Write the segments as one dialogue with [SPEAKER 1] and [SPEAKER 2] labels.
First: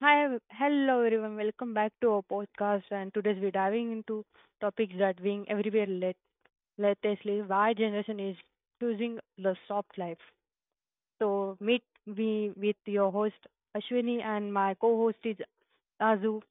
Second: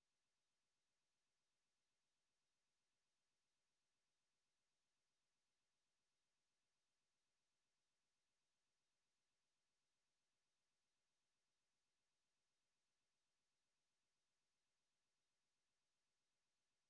[SPEAKER 1] Hello everyone. Welcome back to our podcast. And today we're diving into topics that being everywhere let lately. Why generation is choosing the soft life. So meet me with your host Ashwini and my co-host is Azu.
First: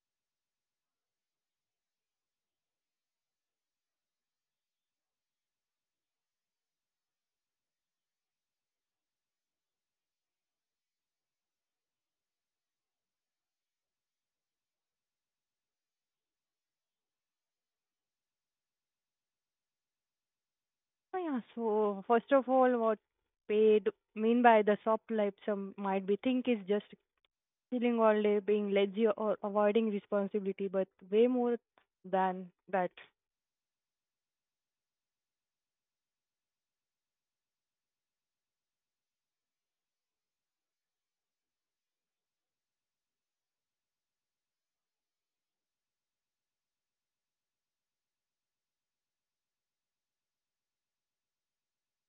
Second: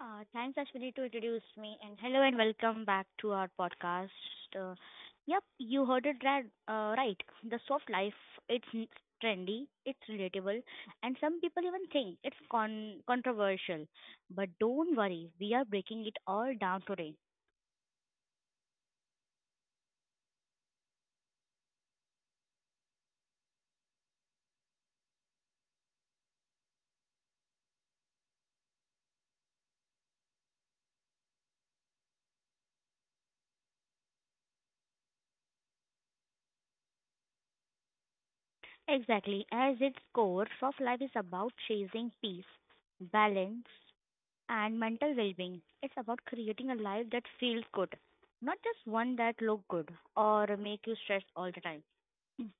[SPEAKER 2] Thanks, Ashwini, to introduce me. And hello and welcome back to our podcast. Uh, yep, you heard it right. Right. The soft life, it's n- trendy, it's relatable, and some people even think it's controversial. But don't worry, we are breaking it all down today.
[SPEAKER 1] Oh yeah, so first of all, what paid mean by the soft life? Some might be think is just chilling all day, being lazy or avoiding responsibility, but way more than that.
[SPEAKER 2] Exactly. As its core, soft life is about chasing peace, balance, and mental well-being. It's about creating a life that feels good, not just one that look good or make you stressed all the time.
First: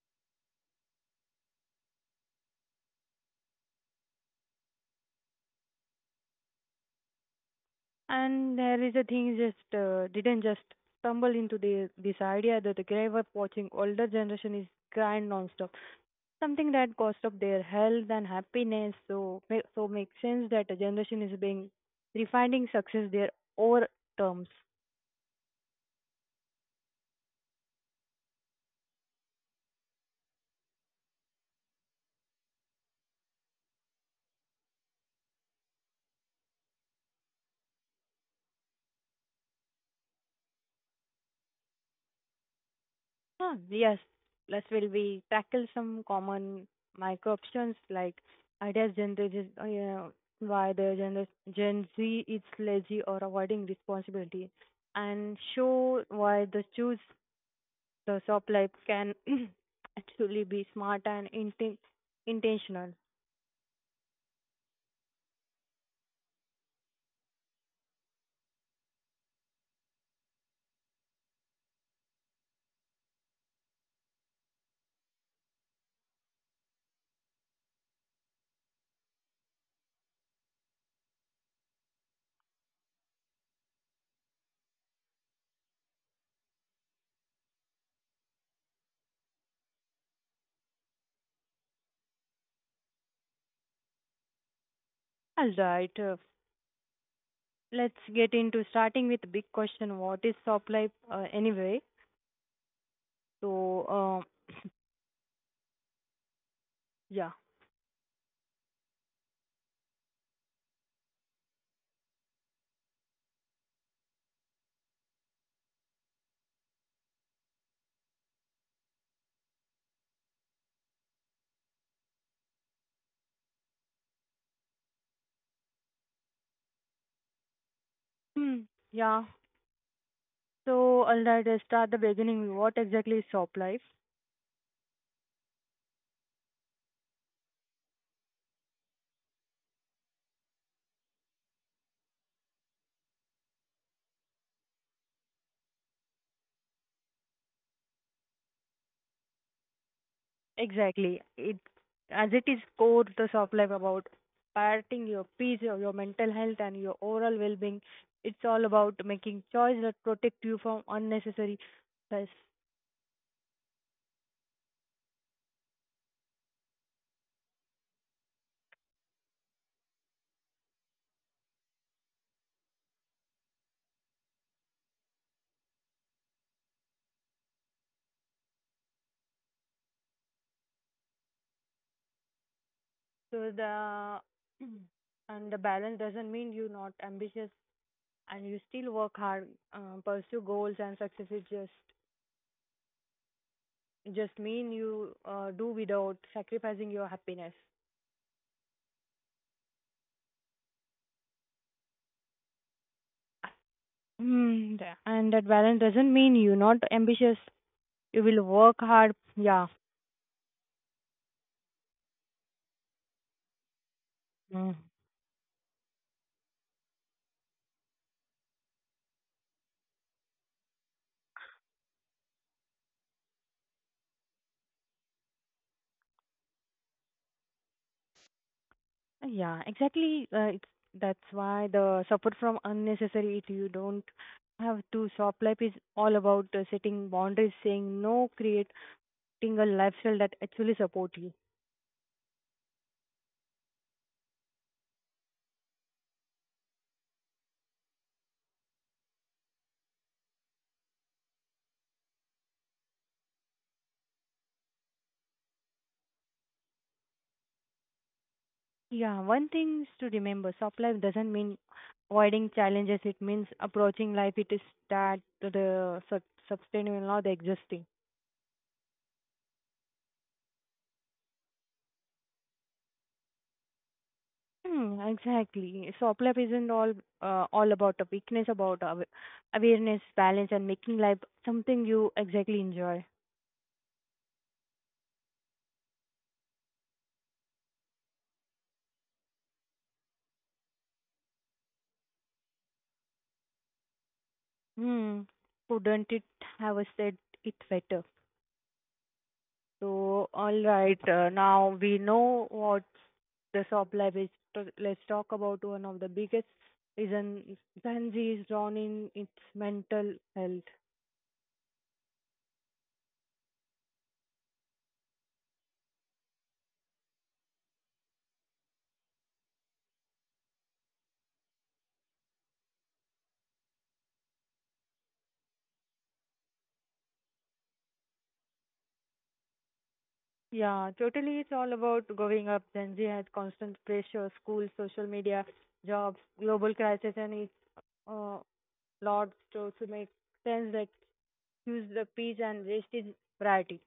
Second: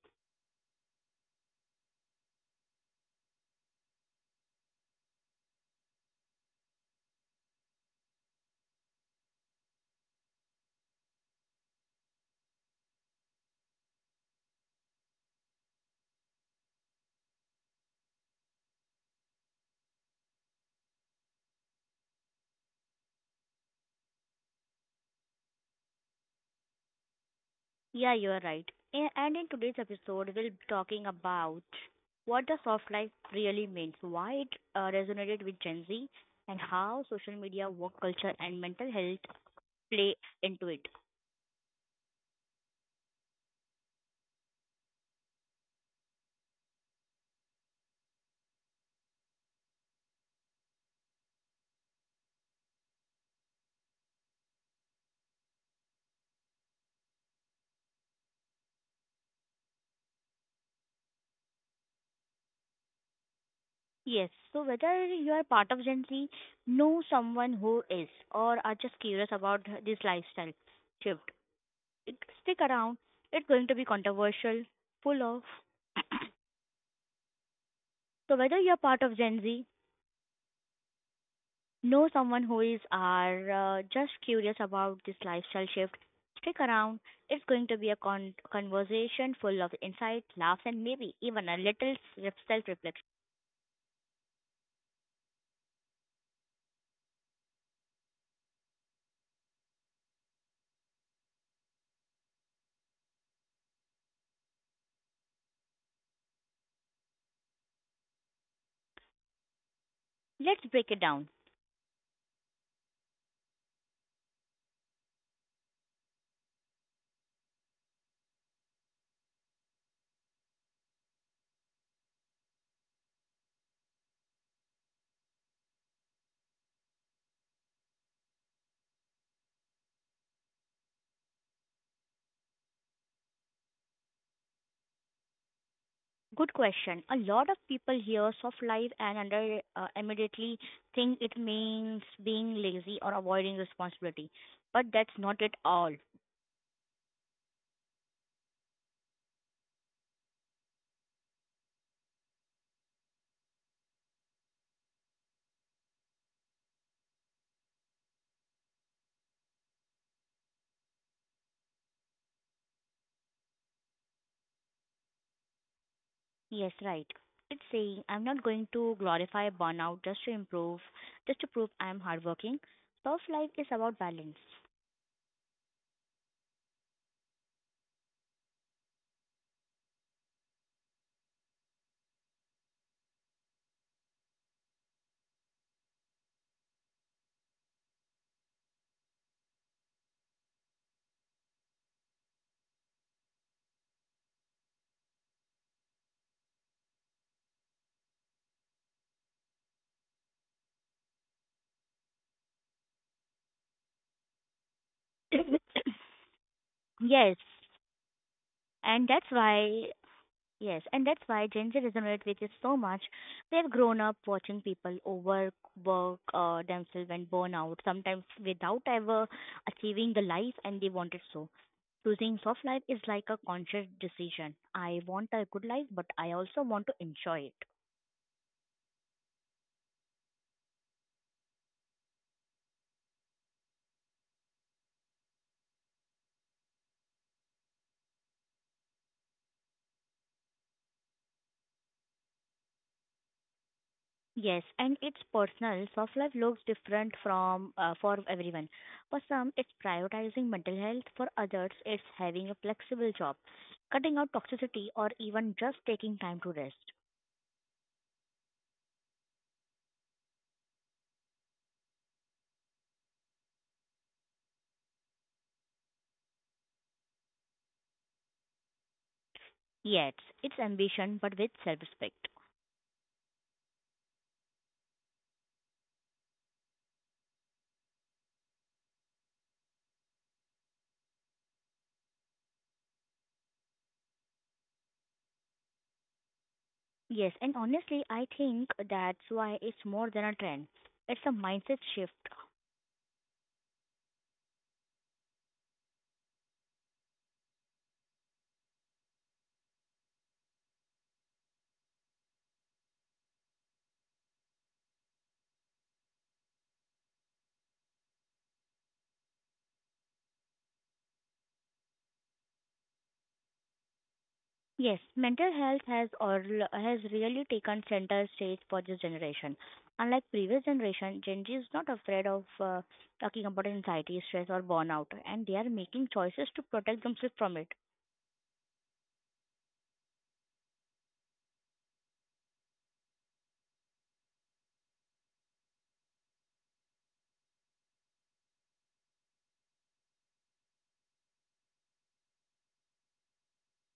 [SPEAKER 1] And there is a thing just didn't just stumble into this idea that the grave up watching older generation is grind nonstop, something that cost up their health and happiness. So so makes sense that a generation is being refining success their over terms.
[SPEAKER 2] Yeah, you're right. And in today's episode, we'll be talking about what the soft life really means, why it resonated with Gen Z, and how social media, work culture, and mental health play into it.
[SPEAKER 1] Huh, yes, plus will we tackle some common micro-options like ideas generated yeah, by the Gen Z is lazy or avoiding responsibility and show why the choose the shop life can actually be smart and intentional.
[SPEAKER 2] Yes, so whether you are part of Gen Z, know someone who is, or are just curious about this lifestyle shift, it, stick around. It's going to be controversial, full of. So, whether you're part of Gen Z, know someone who is, or just curious about this lifestyle shift, stick around. It's going to be a conversation full of insight, laughs, and maybe even a little self reflection.
[SPEAKER 1] All right, let's get into starting with the big question. What is shop life anyway? So, yeah.
[SPEAKER 2] Let's break it down.
[SPEAKER 1] Hmm, yeah. So, all right, let's start the beginning. What exactly is shop life?
[SPEAKER 2] Good question. A lot of people hear soft life and under immediately think it means being lazy or avoiding responsibility, but that's not at all.
[SPEAKER 1] Exactly. It as it is core to shop life about prioritizing your peace, your mental health, and your overall well-being. It's all about making choices that protect you from unnecessary stress.
[SPEAKER 2] Yes, right. It's saying I'm not going to glorify burnout just to prove I'm hardworking. Surf life is about balance.
[SPEAKER 1] So the and the balance doesn't mean you're not ambitious and you still work hard, pursue goals and success. It just mean you do without sacrificing your happiness. Mm, yeah. And
[SPEAKER 2] yes,
[SPEAKER 1] that balance doesn't mean you're not ambitious. You will work
[SPEAKER 2] and that's
[SPEAKER 1] hard.
[SPEAKER 2] why
[SPEAKER 1] Yeah.
[SPEAKER 2] yes, and that's why Gen Z resonate with it so much. They have grown up watching people
[SPEAKER 1] Mm.
[SPEAKER 2] overwork themselves and burn out, sometimes without ever achieving the life and they wanted so. Choosing soft life is like a conscious decision. I want a good life, but I also want to enjoy it.
[SPEAKER 1] Yeah, exactly. That's why the support from unnecessary, it, you don't have to. Shop life is all about setting boundaries, saying no, creating a lifestyle that actually support you.
[SPEAKER 2] Yes, and it's personal. Soft life looks different from for everyone. For some, it's prioritizing mental health. For others, it's having a flexible job, cutting out toxicity, or even just taking time to rest.
[SPEAKER 1] Yeah, one thing is to remember, soft life doesn't mean avoiding challenges. It means approaching life. It is that the sustainable, not the existing.
[SPEAKER 2] Yes, it's ambition, but with self-respect.
[SPEAKER 1] Hmm, exactly. SOPLAP isn't all about a weakness, about awareness, balance, and making life something you exactly enjoy.
[SPEAKER 2] Yes, and honestly, I think that's why it's more than a trend. It's a mindset shift.
[SPEAKER 1] Hmm, couldn't it have said it better? So, all right, now we know what the SOPLAP is. So let's talk about one of the biggest reasons Gen Z is drawn in its mental health.
[SPEAKER 2] Yes, mental health has really taken center stage for this generation. Unlike previous generation, Gen Z is not afraid of talking about anxiety, stress, or burnout, and they are making choices to protect themselves from it.
[SPEAKER 1] Yeah, totally. It's all about going up. Gen Z has constant pressure, school, social media, jobs, global crisis, and it's uh, lots to make sense that use the peace and rest is priority.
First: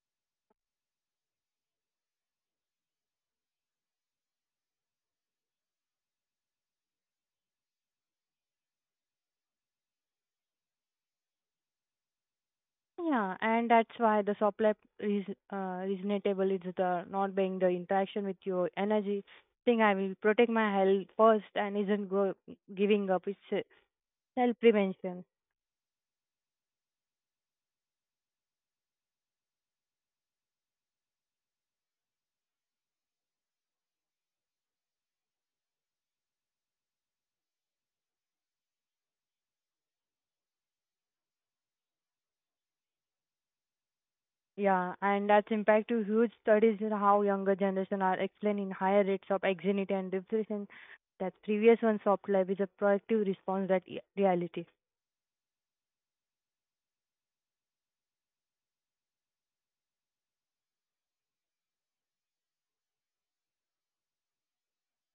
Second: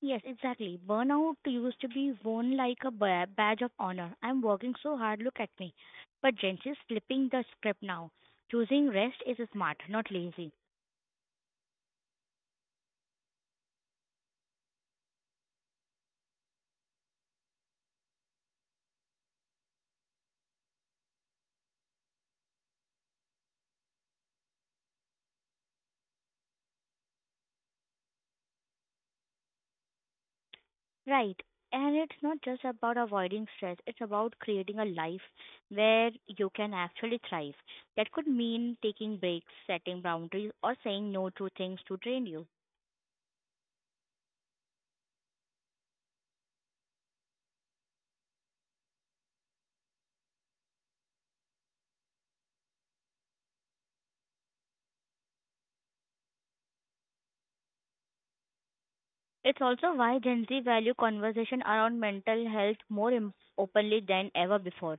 [SPEAKER 2] Yes, exactly. Burnout used to be worn like a badge of honor. I'm working so hard, look at me. But Gen Z is flipping the script now. Choosing rest is smart, not lazy.
[SPEAKER 1] Yeah, and that's why the supply is reasonable. It's the not being the interaction with your energy thing. I will protect my health first and isn't go giving up. It's self prevention.
[SPEAKER 2] Right. And it's not just about avoiding stress, it's about creating a life where you can actually thrive. That could mean taking breaks, setting boundaries, or saying no to things to drain you.
[SPEAKER 1] Yeah, and that's impact to huge studies in how younger generation are explaining higher rates of anxiety and depression that previous one soft life is a proactive response that reality.
[SPEAKER 2] It's also why Gen Z value conversation around mental health more openly than ever before.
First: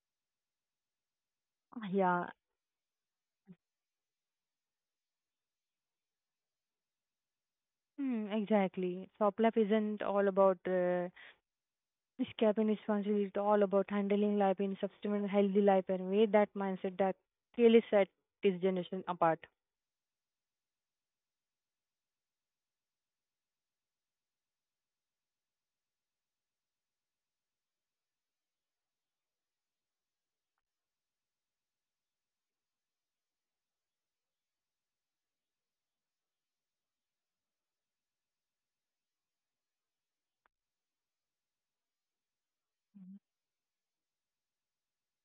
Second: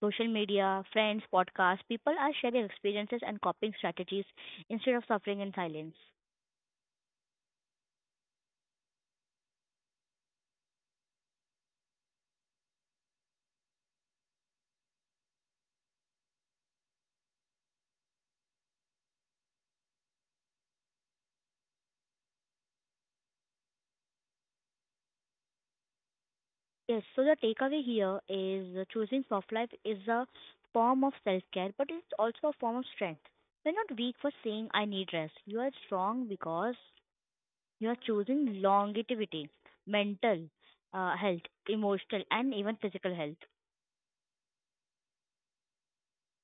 [SPEAKER 2] Social media, friends, podcasts, people
[SPEAKER 1] Yeah,
[SPEAKER 2] are sharing experiences and coping strategies instead of suffering in silence.
[SPEAKER 1] mm, exactly. Soft life isn't all about escaping responsibility. It's all about handling life in subsequent healthy life and way that mindset that really set this generation apart.
[SPEAKER 2] Yes, so the takeaway here is choosing soft life is a form of self care, but it's also a form of strength. You're not weak for saying I need rest. You are strong because you are choosing longevity, mental health, emotional, and even physical health.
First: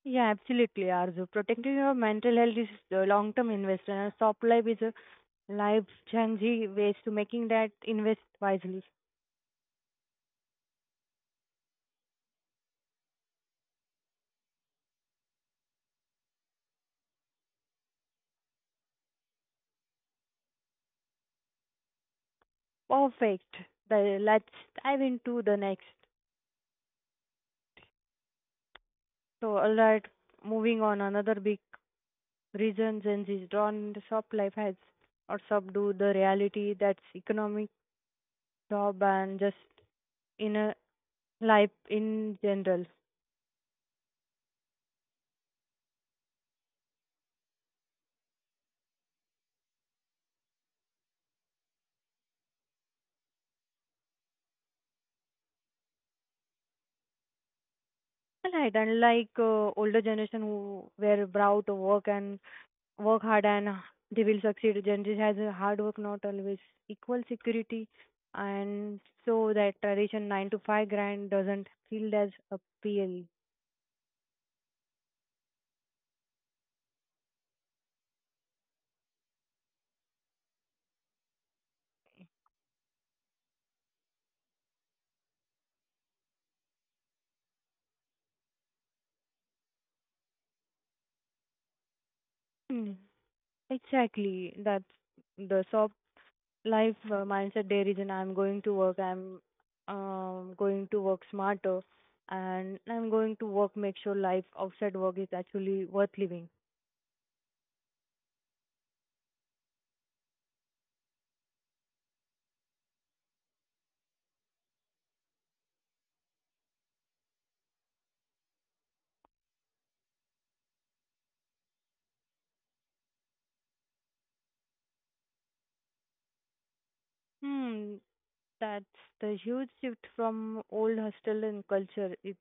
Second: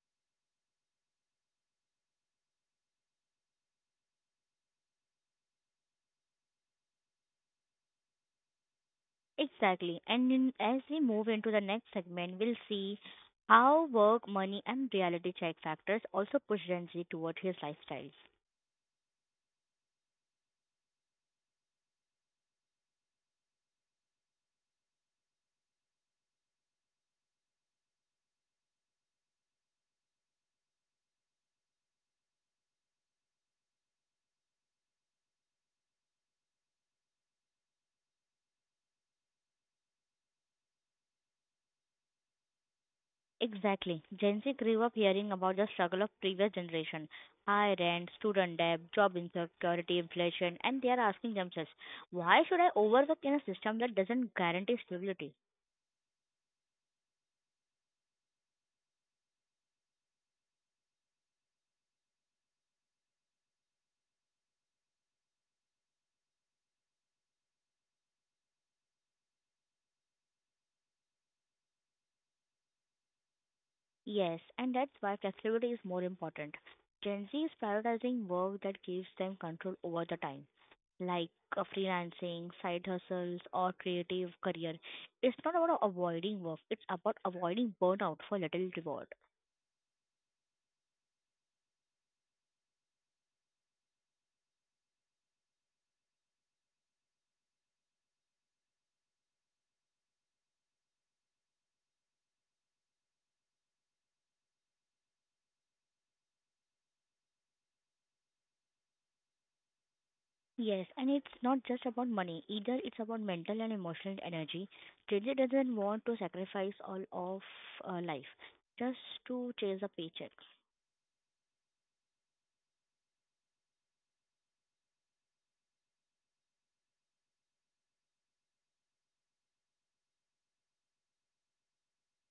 [SPEAKER 1] Yeah, absolutely, Arzu. Protecting your mental health is a long-term investment, and Stop Life is a life-changing ways to making that invest wisely.
[SPEAKER 2] Exactly. As we move into the next segment, we'll see how work, money, and reality check factors also push Gen Z toward his lifestyles.
[SPEAKER 1] Perfect. The, let's dive into the next. So, all right, moving on. Another big reason Gen Z is drawn into shop life has or subdue the reality that's economic, job, and just inner life in general.
[SPEAKER 2] Exactly. Gen Z grew up hearing about the struggle of previous generation. High rent, student debt, job insecurity, inflation, and they are asking themselves, why should I overwork in a system that doesn't guarantee stability?
[SPEAKER 1] All right, unlike older generation who were proud to work and work hard and they will succeed. Generally, has a hard work not always equal security, and so that tradition nine to five grind doesn't feel as appeal.
[SPEAKER 2] Yes, and that's why flexibility is more important. Gen Z is prioritizing work that gives them control over the time, like freelancing, side hustles, or creative career. It's not about avoiding work, it's about avoiding burnout for little reward.
[SPEAKER 1] Mm, exactly, that's the soft life mindset. There is, and I'm going to work. I'm going to work smarter, and I'm going to work. Make sure life outside work is actually worth living.
[SPEAKER 2] Yes, and it's not just about money either. It's about mental and emotional energy. JJ doesn't want to sacrifice all of life just to chase a paycheck.
[SPEAKER 1] Hmm. That's the huge shift from old hostel and culture. It's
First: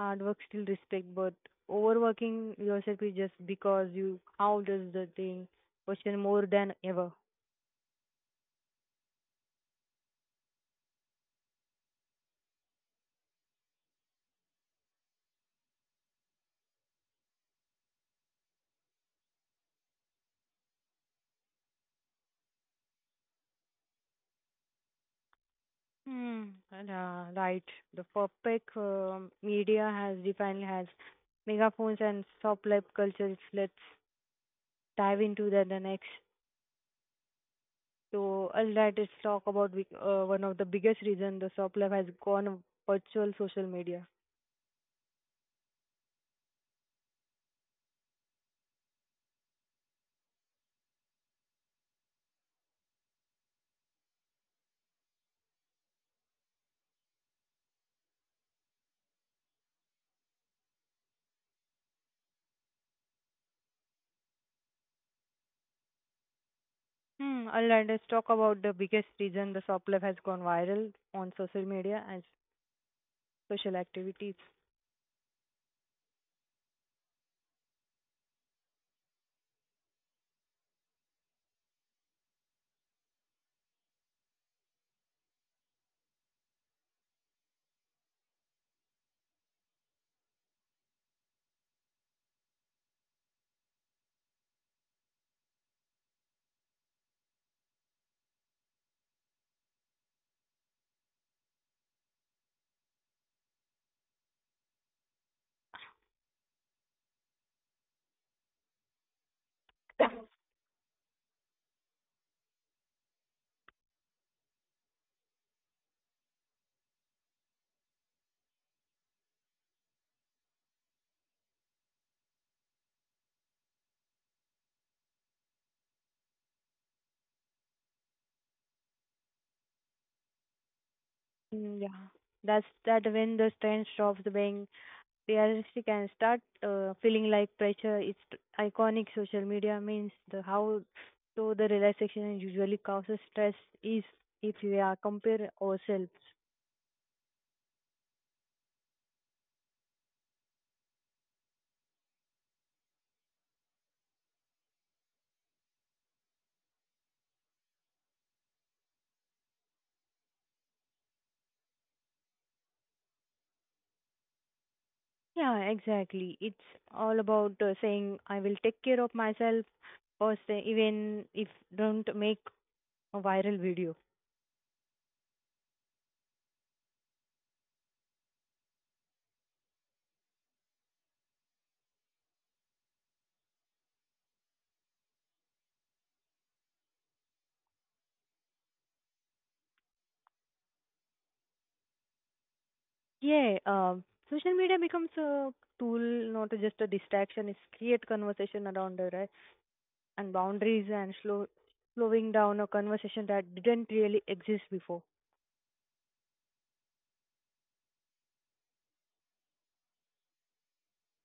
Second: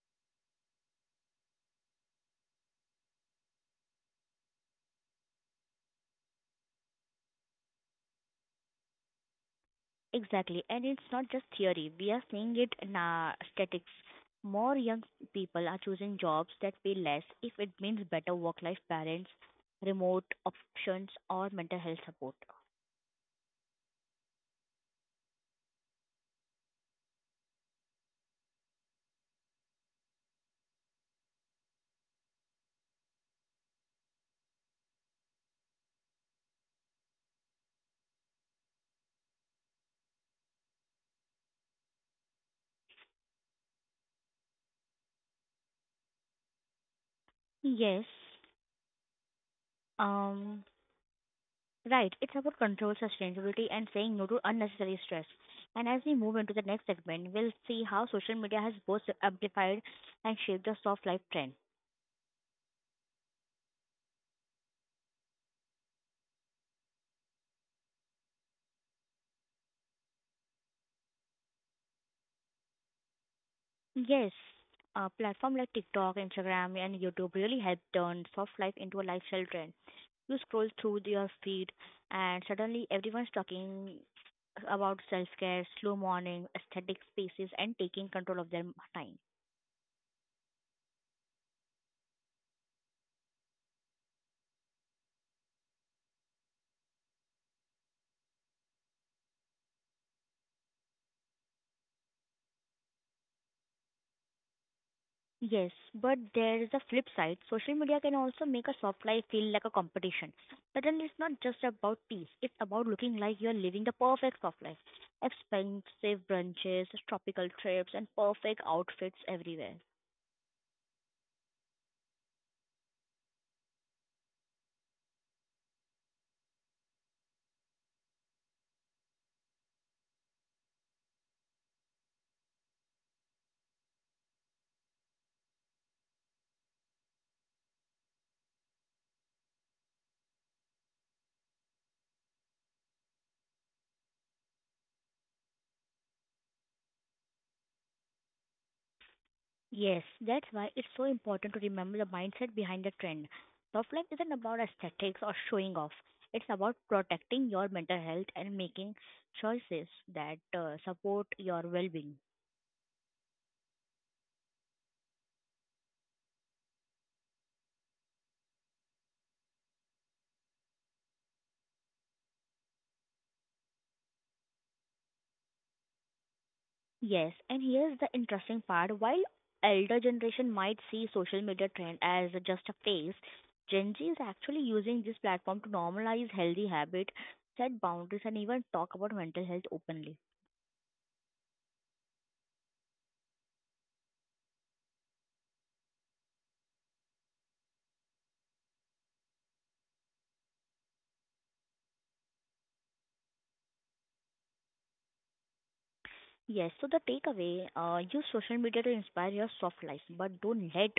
[SPEAKER 1] hard work still respect, but overworking yourself is just because you how does the thing question more than ever.
[SPEAKER 2] Exactly, and it's not just theory. We are seeing it in our statistics. More young people are choosing jobs that pay less if it means better work-life balance, remote options, or mental health support.
[SPEAKER 1] Hmm. And, right, the perfect media has defined has megaphones and soft life cultures. Let's dive into that the next. So, all right, let's talk about one of the biggest reason the soft life has gone virtual social media.
[SPEAKER 2] Yes. Um. Right. It's about control, sustainability, and saying no to unnecessary stress. And as we move into the next segment, we'll see how social media has both amplified and shaped the soft life trend.
[SPEAKER 1] Hmm, all right, let's talk about the biggest reason the soplife has gone viral on social media and social
[SPEAKER 2] Yes,
[SPEAKER 1] activities.
[SPEAKER 2] a platform like TikTok, Instagram, and YouTube really helped turn soft life into a lifestyle trend. You scroll through your feed, and suddenly everyone's talking about self care, slow morning, aesthetic spaces, and taking control of their time. Yes, but there is a flip side. Social media can also make a soft life feel like a competition. Suddenly, it's not just about peace, it's about looking like you're living the perfect soft life. Expensive brunches, tropical trips, and perfect outfits everywhere.
[SPEAKER 1] Mm, yeah, that's that when the trend stops being realistic and start feeling like pressure. It's iconic social media means the how so the relaxation usually causes stress is if we are compare ourselves.
[SPEAKER 2] Yes, that's why it's so important to remember the mindset behind the trend. Soft life isn't about aesthetics or showing off, it's about protecting your mental health and making choices that support your well being.
[SPEAKER 1] Yeah, exactly. It's all about saying I will take care of myself or say even if don't make a viral video.
[SPEAKER 2] Yes, and here's the interesting part. While elder generation might see social media trend as just a phase, Gen Z is actually using this platform to normalize healthy habit, set boundaries, and even talk about mental health openly.
[SPEAKER 1] Yeah, social media becomes a tool, not just a distraction. It's create conversation around it, right? And boundaries and slowing down a conversation that didn't really exist before.
[SPEAKER 2] Yes, so the takeaway: use social media to inspire your soft life, but don't let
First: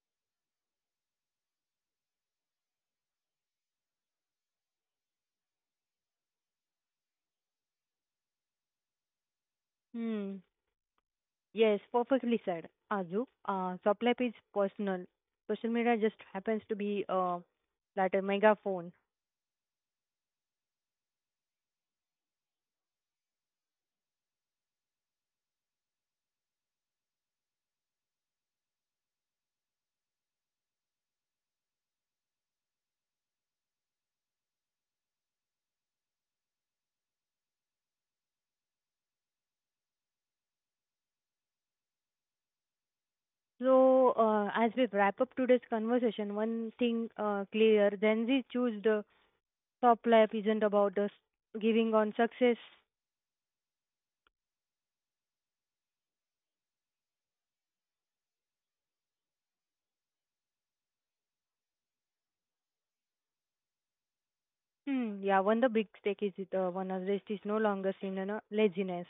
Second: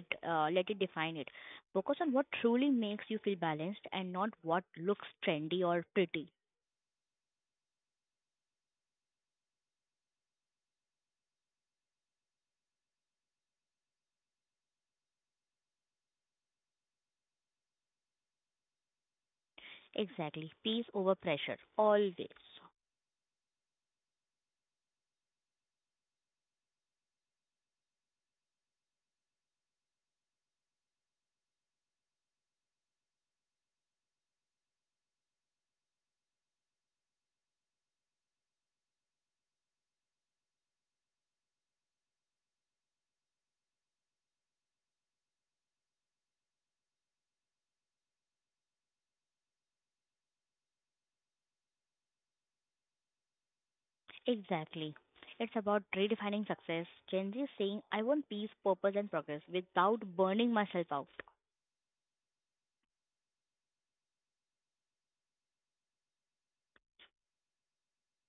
[SPEAKER 2] it let it define it. Focus on what truly makes you feel balanced, and not what looks trendy or pretty.
[SPEAKER 1] Hmm. Yes, perfectly said, Azu. Sublife is personal. Social media just happens to be like a megaphone.
[SPEAKER 2] Exactly, peace over pressure always.
[SPEAKER 1] So, as we wrap up today's conversation, one thing clear: Gen Z choose the top life isn't about us giving on success.
[SPEAKER 2] Exactly. It's about redefining success. Gen Z is saying, I want peace, purpose, and progress without burning myself out.
[SPEAKER 1] Hmm, yeah, one the big stake is one of rest is no longer seen you know, laziness.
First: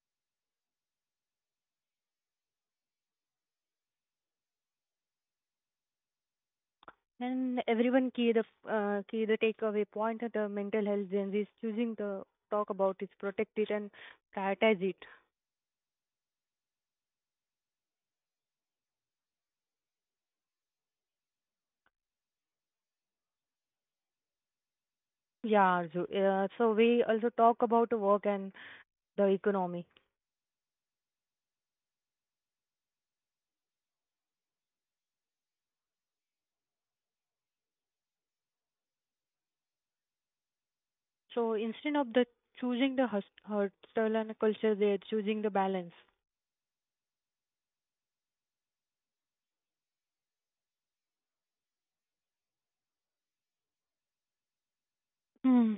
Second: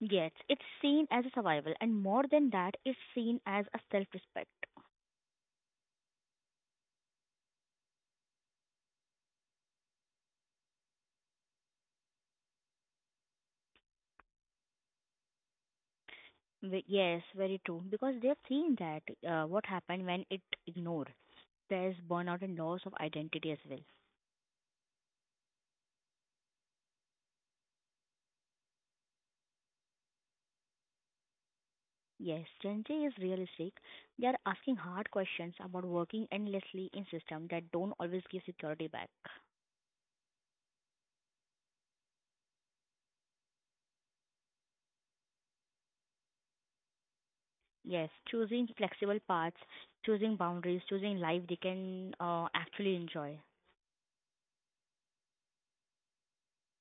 [SPEAKER 2] Yes, it's seen as a survival, and more than that, it's seen as a self respect.
[SPEAKER 1] And everyone key the takeaway point at the mental health Gen Z is choosing to talk about it, protect it and prioritize it.
[SPEAKER 2] Yes, very true. Because they've seen that what happened when it ignored. There's burnout and loss of identity as well.
[SPEAKER 1] Yeah, so, so we also talk about the work and the economy.
[SPEAKER 2] Yes, Gen Z is realistic. They are asking hard questions about working endlessly in systems that don't always give security back.
[SPEAKER 1] So instead of the choosing the hustle and culture, they're choosing the balance.
[SPEAKER 2] Yes, choosing flexible paths, choosing boundaries, choosing life they can actually enjoy.
[SPEAKER 1] Hmm.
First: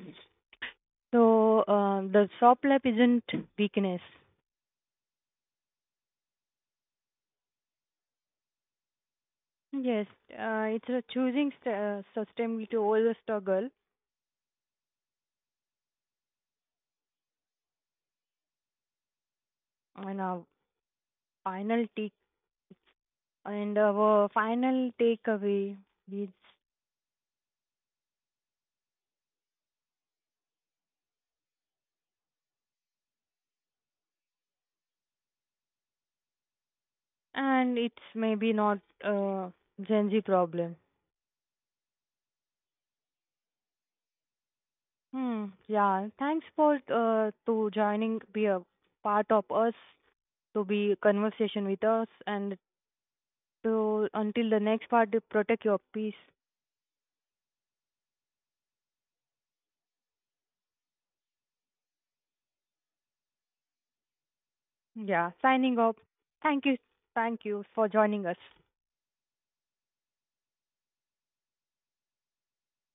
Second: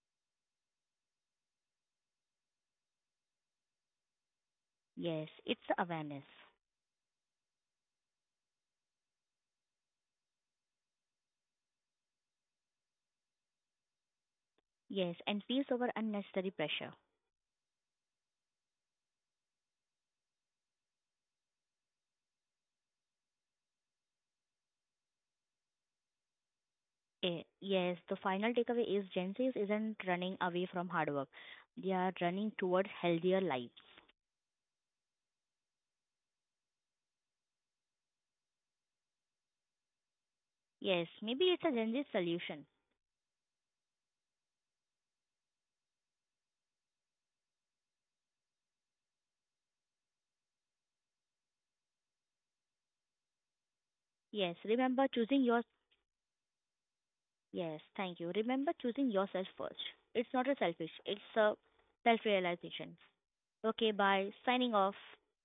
[SPEAKER 1] So the soft lap isn't weakness.
[SPEAKER 2] Yes, it's the awareness.
[SPEAKER 1] Yes, it's a choosing sustainability over the struggle
[SPEAKER 2] Yes, and peace over unnecessary pressure.
[SPEAKER 1] and our final take and our final takeaway is
[SPEAKER 2] Yes, the final takeaway is Gen Zs isn't running away from hard work. They are running towards healthier lives.
[SPEAKER 1] and it's maybe not Gen Z
[SPEAKER 2] Yes,
[SPEAKER 1] problem.
[SPEAKER 2] maybe it's a Gen Z solution.
[SPEAKER 1] Hmm. Yeah. Thanks for to joining, be a part of us, to be conversation with us, and
[SPEAKER 2] Yes,
[SPEAKER 1] to until
[SPEAKER 2] remember
[SPEAKER 1] the
[SPEAKER 2] choosing
[SPEAKER 1] next
[SPEAKER 2] your
[SPEAKER 1] part, protect your peace.
[SPEAKER 2] yes, thank you. Remember choosing yourself first. It's not a selfish, it's a self realization. Okay, bye. Signing off.
[SPEAKER 1] Yeah. Signing off. Thank you. Thank you for joining us.